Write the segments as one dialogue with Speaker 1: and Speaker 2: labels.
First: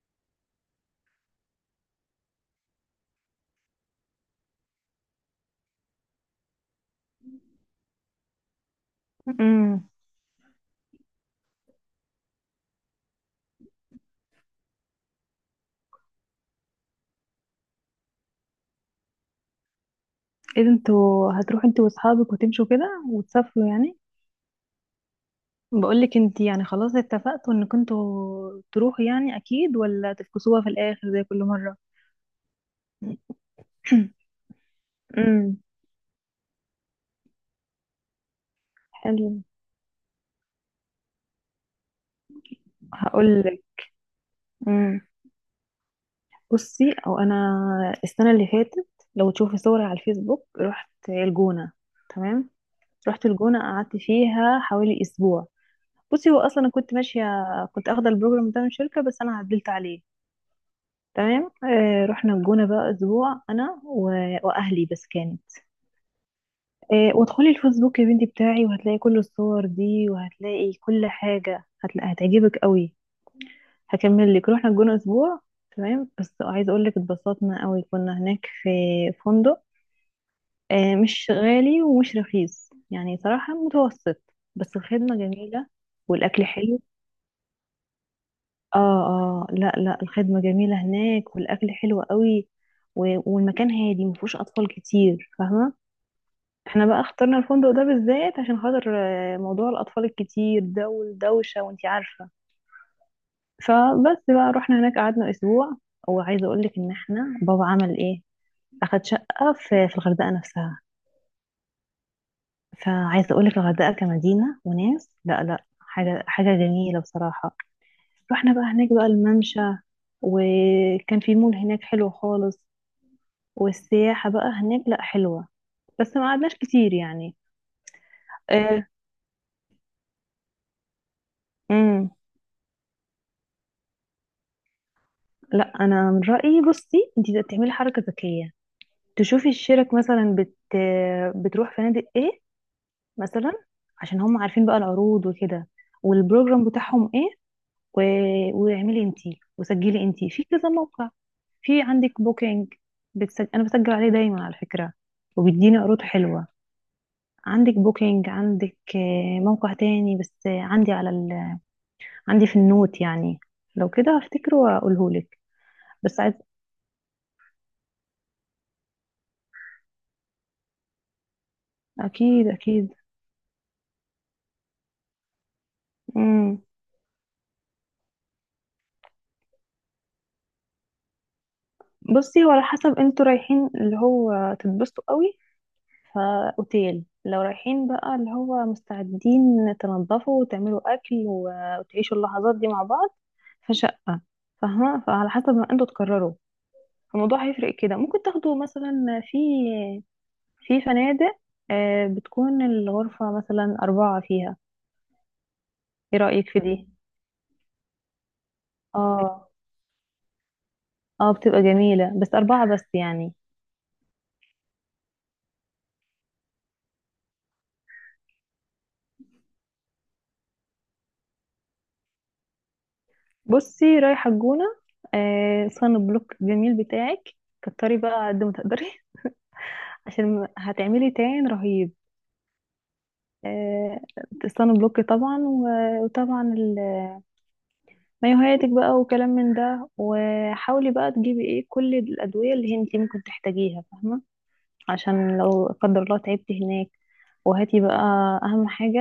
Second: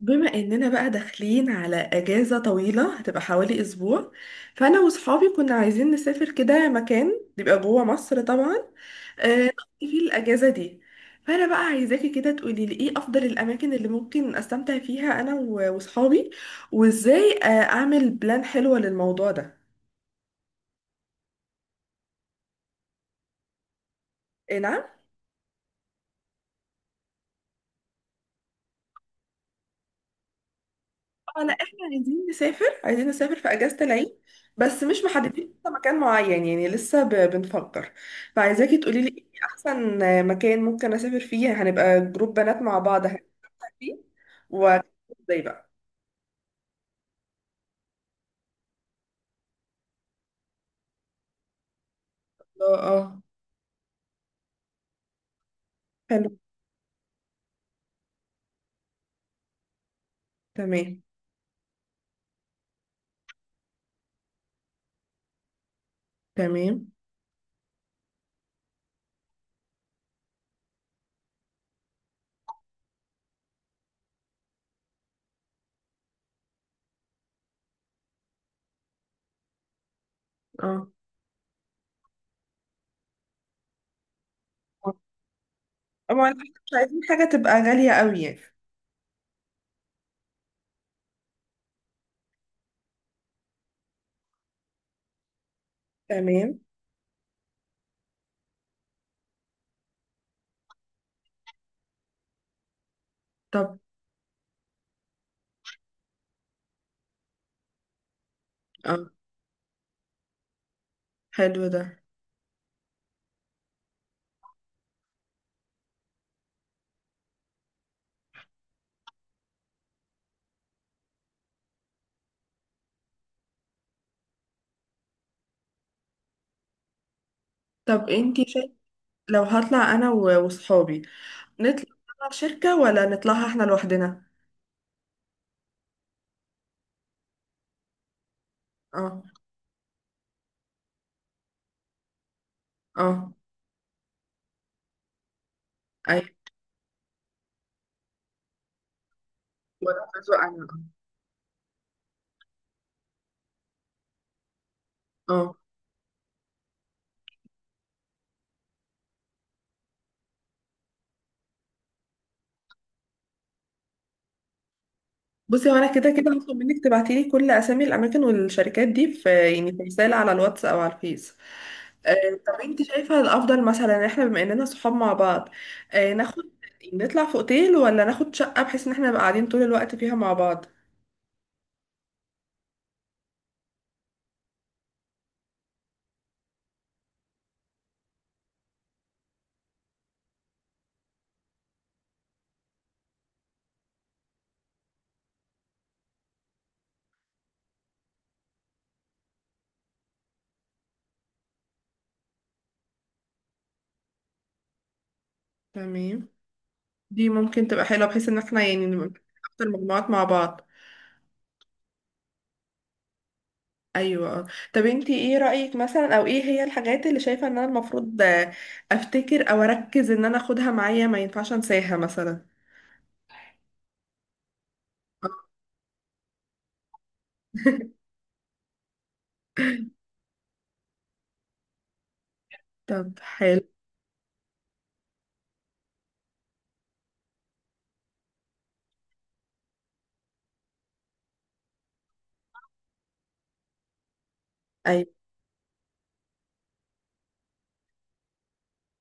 Speaker 1: بما اننا بقى داخلين على اجازة طويلة هتبقى حوالي اسبوع. فانا وصحابي كنا عايزين نسافر كده مكان يبقى جوه مصر طبعا،
Speaker 2: امم
Speaker 1: نقضي فيه الاجازة دي. فانا بقى عايزاكي كده تقولي لي ايه افضل الاماكن اللي ممكن استمتع فيها انا وصحابي، وازاي اعمل بلان حلوة للموضوع ده.
Speaker 2: ايه ده، انتوا هتروحوا انتوا واصحابك وتمشوا كده وتسافروا يعني؟
Speaker 1: إيه نعم.
Speaker 2: بقولك انت، يعني خلاص اتفقتوا انكم انتوا تروحوا يعني اكيد، ولا تفكسوها في الاخر زي
Speaker 1: اه
Speaker 2: كل
Speaker 1: لا
Speaker 2: مره؟
Speaker 1: احنا عايزين نسافر عايزين نسافر في اجازة العيد، بس مش محددين
Speaker 2: امم
Speaker 1: لسه مكان معين، يعني لسه بنفكر. فعايزاكي تقولي لي ايه
Speaker 2: حلو،
Speaker 1: احسن مكان ممكن اسافر فيه، هنبقى جروب بنات مع بعض، هنبقى
Speaker 2: هقولك.
Speaker 1: فيه. و
Speaker 2: امم
Speaker 1: ازاي بقى.
Speaker 2: بصي، انا السنه اللي فاتت، لو تشوفي صوري على الفيسبوك رحت الجونه، تمام.
Speaker 1: اه اه.
Speaker 2: رحت الجونه قعدت فيها حوالي اسبوع. بصي،
Speaker 1: حلو.
Speaker 2: هو اصلا انا كنت ماشيه، كنت اخده البروجرام ده من شركه بس انا عدلت عليه.
Speaker 1: تمام
Speaker 2: تمام، آه، رحنا الجونة بقى أسبوع أنا وأهلي، بس كانت...
Speaker 1: تمام.
Speaker 2: آه، وادخلي الفيسبوك يا بنتي بتاعي وهتلاقي كل الصور دي، وهتلاقي كل حاجة، هتلاقي هتعجبك قوي. هكمل لك، رحنا الجونة أسبوع، تمام، بس عايزة أقول لك اتبسطنا قوي، كنا هناك في فندق،
Speaker 1: اه
Speaker 2: آه، مش غالي ومش رخيص، يعني صراحة متوسط، بس الخدمة جميلة
Speaker 1: طبعا احنا
Speaker 2: والأكل
Speaker 1: مش
Speaker 2: حلو.
Speaker 1: عايزين حاجة تبقى غالية قوي يعني.
Speaker 2: اه اه، لا لا، الخدمة جميلة هناك والأكل حلو قوي، والمكان هادي مفهوش أطفال كتير، فاهمة.
Speaker 1: تمام.
Speaker 2: احنا بقى اخترنا الفندق ده بالذات عشان خاطر موضوع الأطفال الكتير ده، والدوشة، وانتي عارفة.
Speaker 1: طب
Speaker 2: فبس بقى رحنا هناك قعدنا أسبوع، وعايزة أقولك إن احنا بابا عمل إيه،
Speaker 1: اه
Speaker 2: أخد شقة في الغردقة نفسها.
Speaker 1: حلو ده.
Speaker 2: فعايزة أقولك الغردقة كمدينة وناس، لا لا، حاجة حاجة جميلة بصراحة. رحنا بقى هناك بقى الممشى، وكان في مول هناك حلو خالص، والسياحة بقى هناك لا حلوة، بس ما قعدناش كتير يعني.
Speaker 1: طب انتي شايفة،
Speaker 2: آه.
Speaker 1: لو هطلع انا وصحابي نطلع
Speaker 2: امم
Speaker 1: شركة ولا نطلعها احنا لوحدنا.
Speaker 2: لا، انا من رأيي بصي انت تعملي حركة ذكية،
Speaker 1: اه
Speaker 2: تشوفي الشرك مثلا بتروح فنادق ايه
Speaker 1: اه
Speaker 2: مثلا، عشان هم عارفين بقى العروض وكده،
Speaker 1: ايوه.
Speaker 2: والبروجرام بتاعهم ايه، و... واعملي انتي وسجلي
Speaker 1: وانا
Speaker 2: انتي
Speaker 1: برضو
Speaker 2: في
Speaker 1: انا.
Speaker 2: كذا موقع. في عندك بوكينج، انا بسجل عليه دايما على فكرة،
Speaker 1: اه.
Speaker 2: وبيديني عروض حلوة. عندك بوكينج، عندك موقع تاني بس، عندي في النوت يعني، لو كده هفتكره واقوله لك.
Speaker 1: بصي هو انا كده
Speaker 2: بس
Speaker 1: كده
Speaker 2: عايز
Speaker 1: هطلب منك تبعتي لي كل اسامي الاماكن والشركات دي، في يعني في رساله على الواتس او على الفيس. آه
Speaker 2: اكيد
Speaker 1: طب انت
Speaker 2: اكيد.
Speaker 1: شايفه الافضل مثلا إن احنا بما اننا صحاب مع بعض ناخد،
Speaker 2: امم
Speaker 1: يعني نطلع في اوتيل ولا ناخد شقه بحيث ان احنا نبقى قاعدين طول الوقت فيها مع بعض.
Speaker 2: بصي، هو على حسب انتوا رايحين اللي هو تتبسطوا قوي، فاوتيل، لو رايحين بقى اللي هو مستعدين تنضفوا وتعملوا اكل وتعيشوا اللحظات دي مع بعض، فشقة. فاهمة. فعلى حسب ما انتوا تقرروا الموضوع هيفرق كده. ممكن تاخدوا مثلا في فنادق، بتكون الغرفة مثلا أربعة فيها، ايه
Speaker 1: تمام.
Speaker 2: رأيك في دي؟
Speaker 1: دي ممكن تبقى حلوه بحيث ان احنا يعني نبقى
Speaker 2: اه
Speaker 1: اكتر مجموعات مع بعض.
Speaker 2: اه، بتبقى جميلة بس أربعة بس يعني.
Speaker 1: ايوه آه. طب انتي ايه رأيك، مثلا او ايه هي الحاجات اللي شايفة ان انا المفروض افتكر او اركز ان انا اخدها معايا ما ينفعش انساها مثلا.
Speaker 2: بصي، رايحة الجونة،
Speaker 1: آه.
Speaker 2: آه صن بلوك جميل بتاعك كتري بقى قد ما تقدري، عشان هتعملي تان رهيب.
Speaker 1: طب حلو.
Speaker 2: آه، صن بلوك طبعا، مايوهاتك بقى وكلام من ده، وحاولي بقى تجيبي ايه كل الأدوية اللي انتي ممكن تحتاجيها، فاهمة.
Speaker 1: ايوه
Speaker 2: عشان لو لا قدر الله تعبتي هناك. وهاتي بقى أهم حاجة،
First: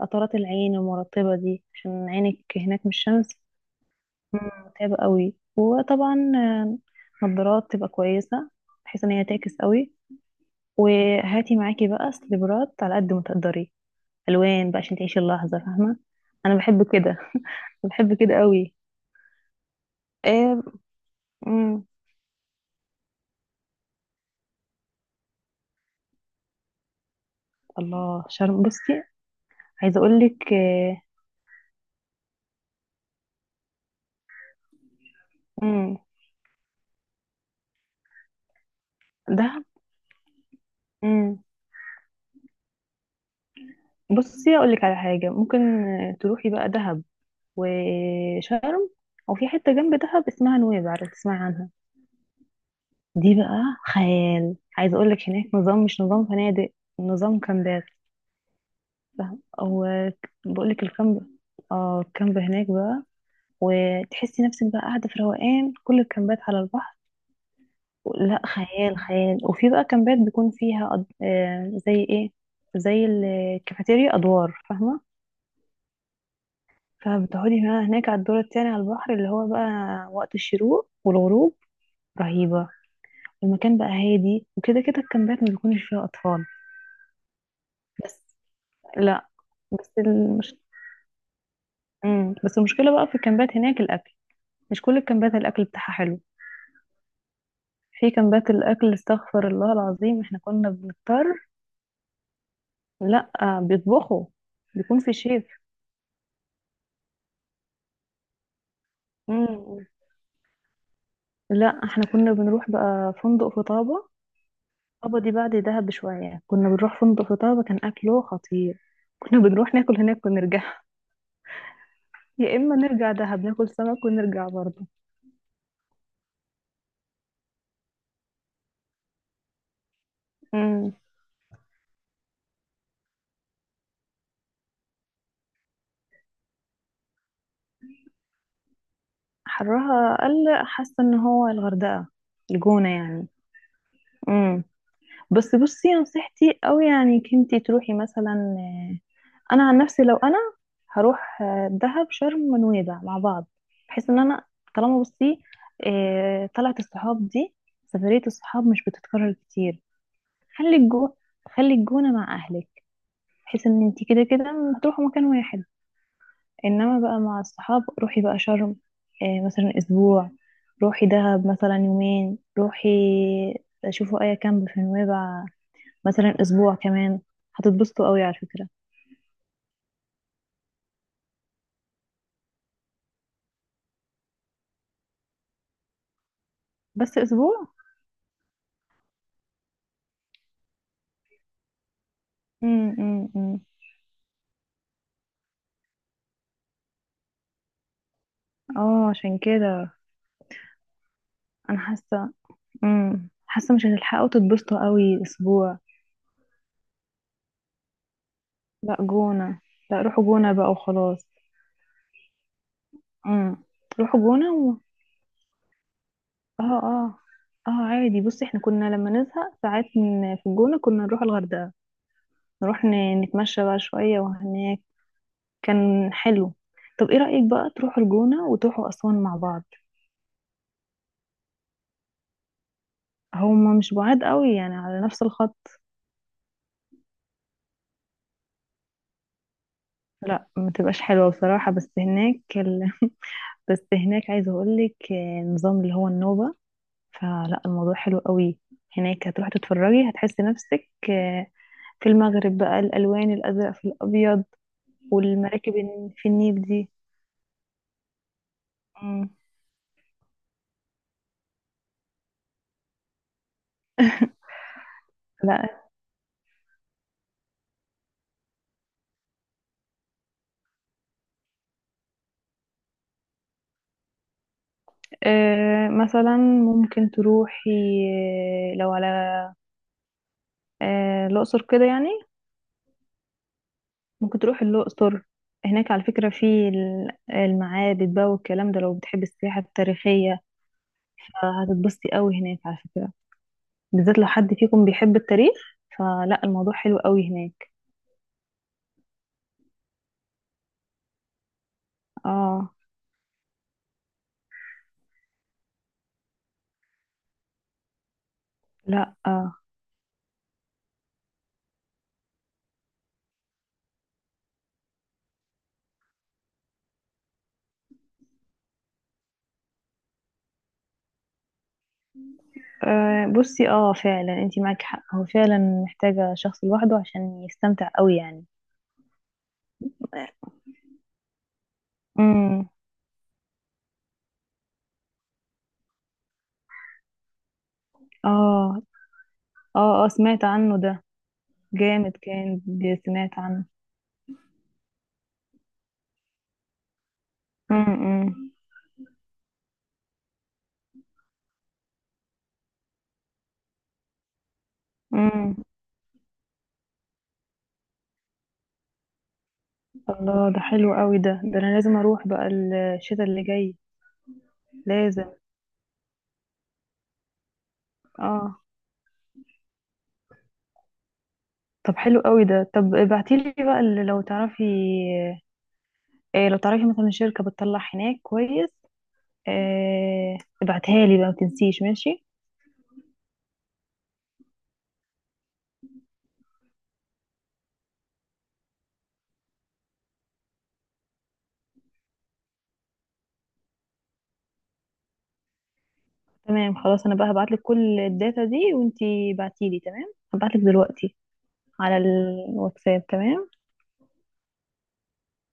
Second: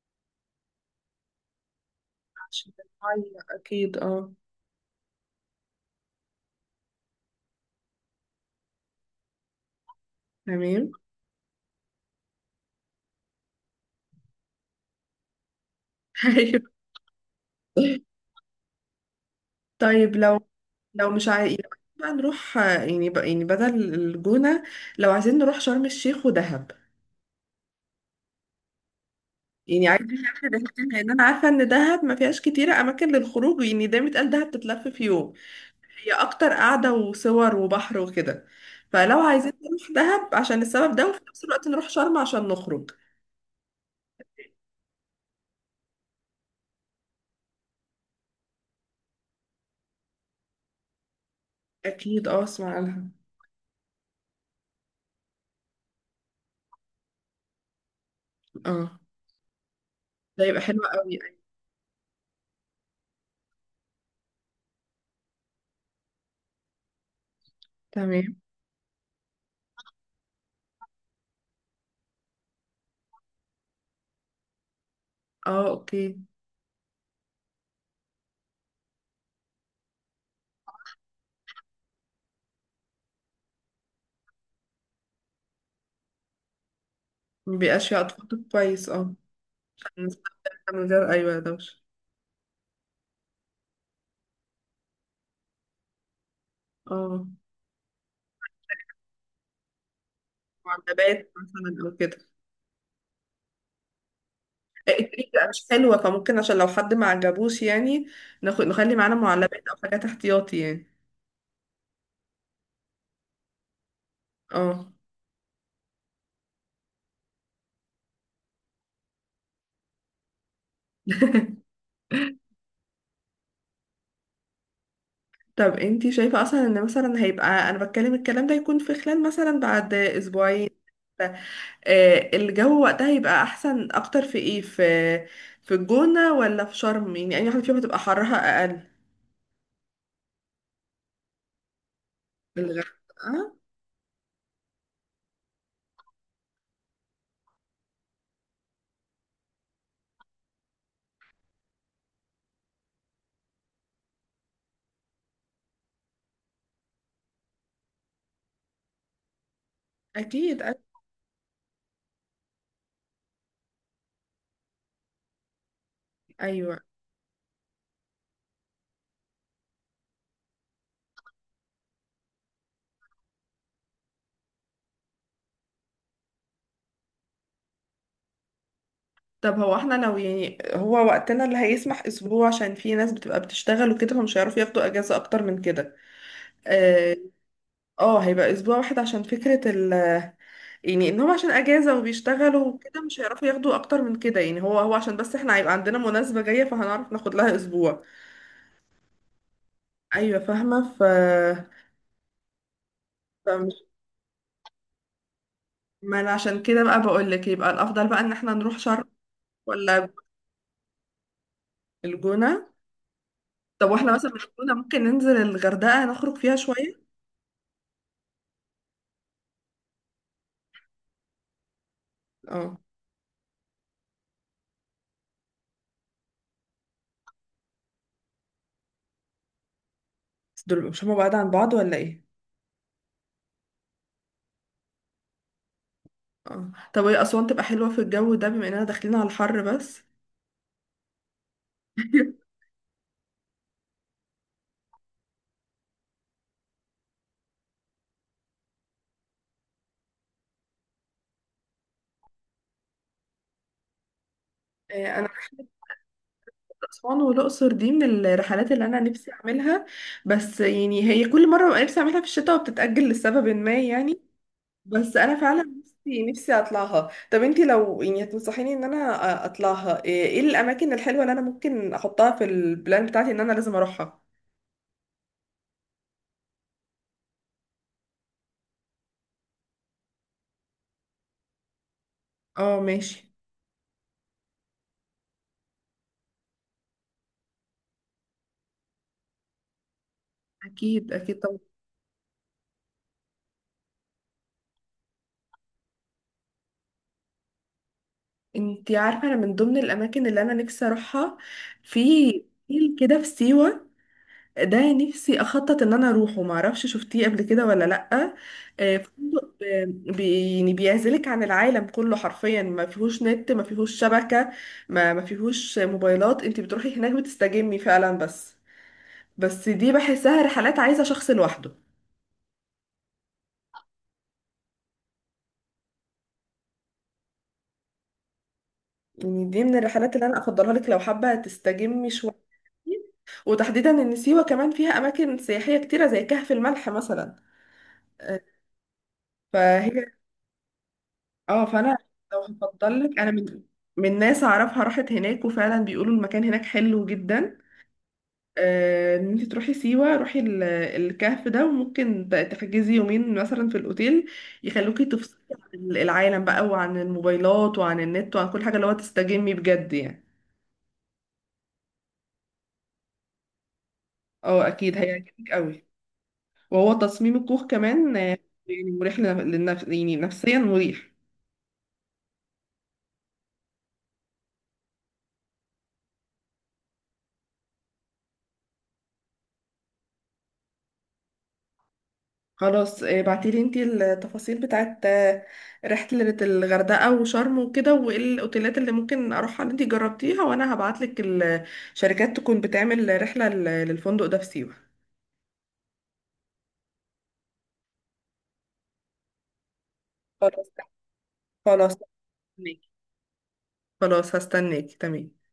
Speaker 2: قطرات العين المرطبة دي عشان عينك
Speaker 1: عشان
Speaker 2: هناك من الشمس
Speaker 1: المية اكيد اه.
Speaker 2: متعب قوي، وطبعا، نظارات تبقى كويسة بحيث ان هي تعكس قوي.
Speaker 1: تمام.
Speaker 2: وهاتي معاكي بقى سليبرات على قد ما تقدري، الوان بقى عشان تعيشي اللحظة، فاهمة. انا
Speaker 1: ايوه.
Speaker 2: بحب كده، بحب كده قوي.
Speaker 1: طيب لو
Speaker 2: إيه.
Speaker 1: مش عايز
Speaker 2: مم.
Speaker 1: بقى نروح يعني بقى يعني بدل الجونة، لو عايزين نروح شرم الشيخ ودهب.
Speaker 2: الله شرم، بصي،
Speaker 1: يعني
Speaker 2: عايزة
Speaker 1: عايزة
Speaker 2: اقولك
Speaker 1: نعمل رحلتين،
Speaker 2: إيه.
Speaker 1: لان انا عارفة ان دهب ما فيهاش كتير اماكن للخروج، يعني دايما اتقال دهب تتلف في يوم،
Speaker 2: مم.
Speaker 1: هي اكتر قعده وصور وبحر وكده. فلو عايزين
Speaker 2: دهب.
Speaker 1: نروح دهب عشان السبب ده، وفي
Speaker 2: مم.
Speaker 1: نفس الوقت نروح شرم عشان نخرج.
Speaker 2: بصي اقولك على حاجة ممكن، تروحي بقى دهب وشرم، وفي حتة جنب دهب اسمها نويبع، عارفة تسمعي عنها.
Speaker 1: اكيد اه اسمع عنها.
Speaker 2: دي بقى خيال، عايزه اقول لك هناك نظام، مش نظام فنادق، نظام كامبات،
Speaker 1: اه
Speaker 2: فاهم. او
Speaker 1: ده يبقى
Speaker 2: بقول
Speaker 1: حلو
Speaker 2: لك
Speaker 1: قوي.
Speaker 2: الكامب، اه الكامب هناك بقى، وتحسي نفسك بقى قاعده في روقان. كل الكامبات على البحر،
Speaker 1: تمام
Speaker 2: لا خيال خيال. وفي بقى كامبات بيكون فيها أد... آه زي ايه، زي الكافيتيريا ادوار، فاهمه.
Speaker 1: اه اوكي.
Speaker 2: فبتقعدي بقى هناك على الدور التاني على البحر، اللي هو بقى وقت الشروق والغروب رهيبه. المكان بقى هادي، وكده كده الكامبات ما بيكونش فيها اطفال.
Speaker 1: مبيبقاش فيها
Speaker 2: بس
Speaker 1: اطفال، كويس اه.
Speaker 2: لا، بس
Speaker 1: نستمتع
Speaker 2: المش...
Speaker 1: من غير ايوه دوشه.
Speaker 2: مم. بس المشكلة بقى في الكامبات هناك الأكل، مش كل الكامبات الأكل بتاعها حلو.
Speaker 1: اه
Speaker 2: في كامبات الأكل استغفر الله العظيم، احنا كنا بنضطر.
Speaker 1: معلبات مثلا او كده.
Speaker 2: لا، بيطبخوا، بيكون في
Speaker 1: التريك
Speaker 2: شيف.
Speaker 1: بقى مش حلوه، فممكن عشان لو حد ما عجبوش يعني، ناخد نخلي معانا معلبات او
Speaker 2: مم.
Speaker 1: حاجات احتياطي يعني.
Speaker 2: لا، احنا كنا بنروح بقى فندق في طابة.
Speaker 1: اه.
Speaker 2: طابة دي بعد دهب بشوية، كنا بنروح فندق في طابة كان أكله خطير، كنا بنروح ناكل هناك ونرجع. يا إما نرجع دهب ناكل سمك ونرجع برضه.
Speaker 1: طب انتي شايفة اصلا، ان مثلا هيبقى انا بتكلم الكلام ده يكون في خلال مثلا بعد اسبوعين،
Speaker 2: مم.
Speaker 1: الجو وقتها يبقى احسن اكتر في ايه، في الجونة ولا في شرم، يعني اي واحدة فيهم هتبقى حرها اقل.
Speaker 2: حرها أقل، حاسة إن هو الغردقة، الجونة يعني.
Speaker 1: الغردقة.
Speaker 2: مم. بس بصي نصيحتي أوي يعني إنك انتي تروحي مثلا، آه، أنا عن نفسي لو أنا هروح دهب شرم ونويبع مع بعض، بحيث إن أنا طالما بصي طلعت الصحاب دي، سفرية الصحاب مش بتتكرر كتير.
Speaker 1: اكيد
Speaker 2: خلي الجو، خلي الجونة مع أهلك بحيث إن انتي كده كده هتروحوا مكان واحد،
Speaker 1: ايوه.
Speaker 2: إنما بقى مع الصحاب روحي بقى شرم مثلا أسبوع، روحي دهب مثلا يومين، روحي شوفوا أي كامب في نويبع مثلا اسبوع كمان، هتتبسطوا قوي على فكرة.
Speaker 1: طب هو احنا لو، يعني هو وقتنا اللي هيسمح اسبوع، عشان في ناس بتبقى بتشتغل وكده فمش هيعرفوا ياخدوا اجازة اكتر من كده، آه،
Speaker 2: بس اسبوع.
Speaker 1: اه هيبقى اسبوع واحد، عشان فكرة يعني انهم عشان اجازة وبيشتغلوا وكده مش هيعرفوا
Speaker 2: أمم.
Speaker 1: ياخدوا اكتر من كده، يعني هو عشان بس احنا هيبقى عندنا مناسبة جاية فهنعرف ناخد لها اسبوع.
Speaker 2: اه، عشان كده
Speaker 1: ايوه فاهمة.
Speaker 2: انا حاسة،
Speaker 1: فمش،
Speaker 2: حاسة مش هتلحقوا تتبسطوا قوي اسبوع.
Speaker 1: ما انا عشان كده بقى بقول لك، يبقى الافضل بقى ان احنا نروح
Speaker 2: لا
Speaker 1: شرم
Speaker 2: جونة، لا،
Speaker 1: ولا
Speaker 2: روحوا جونة بقى وخلاص.
Speaker 1: الجونة.
Speaker 2: امم
Speaker 1: طب واحنا
Speaker 2: روحوا
Speaker 1: مثلا من
Speaker 2: جونة
Speaker 1: الجونة ممكن ننزل الغردقة نخرج فيها
Speaker 2: اه
Speaker 1: شوية.
Speaker 2: اه، اه عادي بصي، احنا كنا لما نزهق ساعات في الجونة كنا نروح الغردقة،
Speaker 1: اه.
Speaker 2: نروح نتمشى بقى شوية، وهناك كان حلو. طب ايه رأيك بقى تروحوا الجونة وتروحوا أسوان مع بعض؟
Speaker 1: بس دول مش هما بعاد عن بعض ولا ايه.
Speaker 2: هما مش بعاد قوي يعني، على نفس الخط.
Speaker 1: اه طب هي اسوان تبقى حلوة في الجو ده بما اننا داخلين على الحر، بس
Speaker 2: لا ما تبقاش حلوة بصراحة، بس هناك بس هناك عايزة اقولك نظام اللي هو النوبة، فلا الموضوع حلو قوي هناك. هتروحي تتفرجي، هتحسي نفسك في المغرب بقى، الألوان الأزرق في الأبيض،
Speaker 1: انا،
Speaker 2: والمراكب في النيل دي.
Speaker 1: أسوان والأقصر دي من الرحلات اللي أنا
Speaker 2: مم.
Speaker 1: نفسي أعملها، بس يعني هي كل مرة ببقى نفسي أعملها في الشتاء وبتتأجل لسبب ما يعني. بس أنا فعلا
Speaker 2: لا،
Speaker 1: نفسي نفسي أطلعها. طب أنتي لو يعني تنصحيني إن أنا أطلعها، إيه إيه الأماكن الحلوة اللي أنا ممكن أحطها في البلان بتاعتي إن أنا لازم أروحها.
Speaker 2: آه، مثلا ممكن تروحي آه، لو على آه، الأقصر كده يعني،
Speaker 1: اه ماشي.
Speaker 2: ممكن تروحي الأقصر. هناك على فكرة في المعابد بقى والكلام ده، لو بتحبي السياحة التاريخية
Speaker 1: أكيد أكيد طبعا.
Speaker 2: هتتبسطي قوي هناك على فكرة، بالذات لو حد فيكم بيحب التاريخ، فلا الموضوع حلو قوي هناك.
Speaker 1: أنتي عارفة، أنا من ضمن الأماكن اللي أنا نفسي أروحها، في
Speaker 2: اه.
Speaker 1: فيل كده في سيوة، ده نفسي اخطط ان انا اروحه، ما اعرفش شفتيه قبل كده ولا لا.
Speaker 2: لا. آه.
Speaker 1: فندق يعني بيعزلك عن العالم كله حرفيا، ما فيهوش نت، ما فيهوش شبكة، ما فيهوش موبايلات، انت بتروحي هناك بتستجمي فعلا، بس بس دي بحسها رحلات عايزة شخص لوحده.
Speaker 2: آه، بصي، اه فعلا انتي معاكي حق، هو فعلا محتاجة شخص لوحده عشان يستمتع قوي يعني.
Speaker 1: يعني دي من الرحلات اللي انا افضلها لك لو حابة تستجمي شوية،
Speaker 2: امم
Speaker 1: وتحديدا ان سيوة كمان فيها اماكن سياحية كتيرة زي كهف الملح مثلا، آه،
Speaker 2: اه اه.
Speaker 1: فهي
Speaker 2: اه سمعت عنه ده،
Speaker 1: اه. فانا
Speaker 2: جامد
Speaker 1: لو
Speaker 2: كان
Speaker 1: هفضل لك، انا
Speaker 2: سمعت
Speaker 1: من
Speaker 2: عنه.
Speaker 1: ناس اعرفها راحت هناك وفعلا بيقولوا المكان هناك حلو جدا،
Speaker 2: امم
Speaker 1: ان انت تروحي سيوة روحي الكهف ده، وممكن تحجزي يومين مثلا في الاوتيل، يخلوكي تفصلي
Speaker 2: امم
Speaker 1: عن العالم بقى وعن الموبايلات وعن النت وعن كل حاجة، اللي هو تستجمي بجد يعني.
Speaker 2: الله، ده حلو قوي، ده انا لازم اروح بقى الشتاء اللي جاي،
Speaker 1: اه اكيد
Speaker 2: لازم.
Speaker 1: هيعجبك قوي. وهو تصميم الكوخ كمان
Speaker 2: اه
Speaker 1: يعني مريح للنفس، يعني نفسيا مريح.
Speaker 2: طب حلو قوي ده، طب ابعتيلي بقى اللي لو تعرفي إيه، لو تعرفي مثلا شركة بتطلع هناك كويس إيه، ابعتها لي بقى ما تنسيش، ماشي.
Speaker 1: خلاص ابعتي لي انتي التفاصيل بتاعت رحلة الغردقة وشرم وكده، وايه الاوتيلات اللي ممكن اروحها اللي انتي جربتيها، وانا هبعتلك الشركات تكون بتعمل رحلة للفندق ده في سيوة.
Speaker 2: تمام خلاص، انا بقى هبعتلك كل الداتا دي وانتي بعتيلي، تمام، هبعتلك
Speaker 1: خلاص.
Speaker 2: دلوقتي
Speaker 1: خلاص
Speaker 2: على
Speaker 1: هستناكي.
Speaker 2: الواتساب، تمام.
Speaker 1: خلاص هستناكي تمام.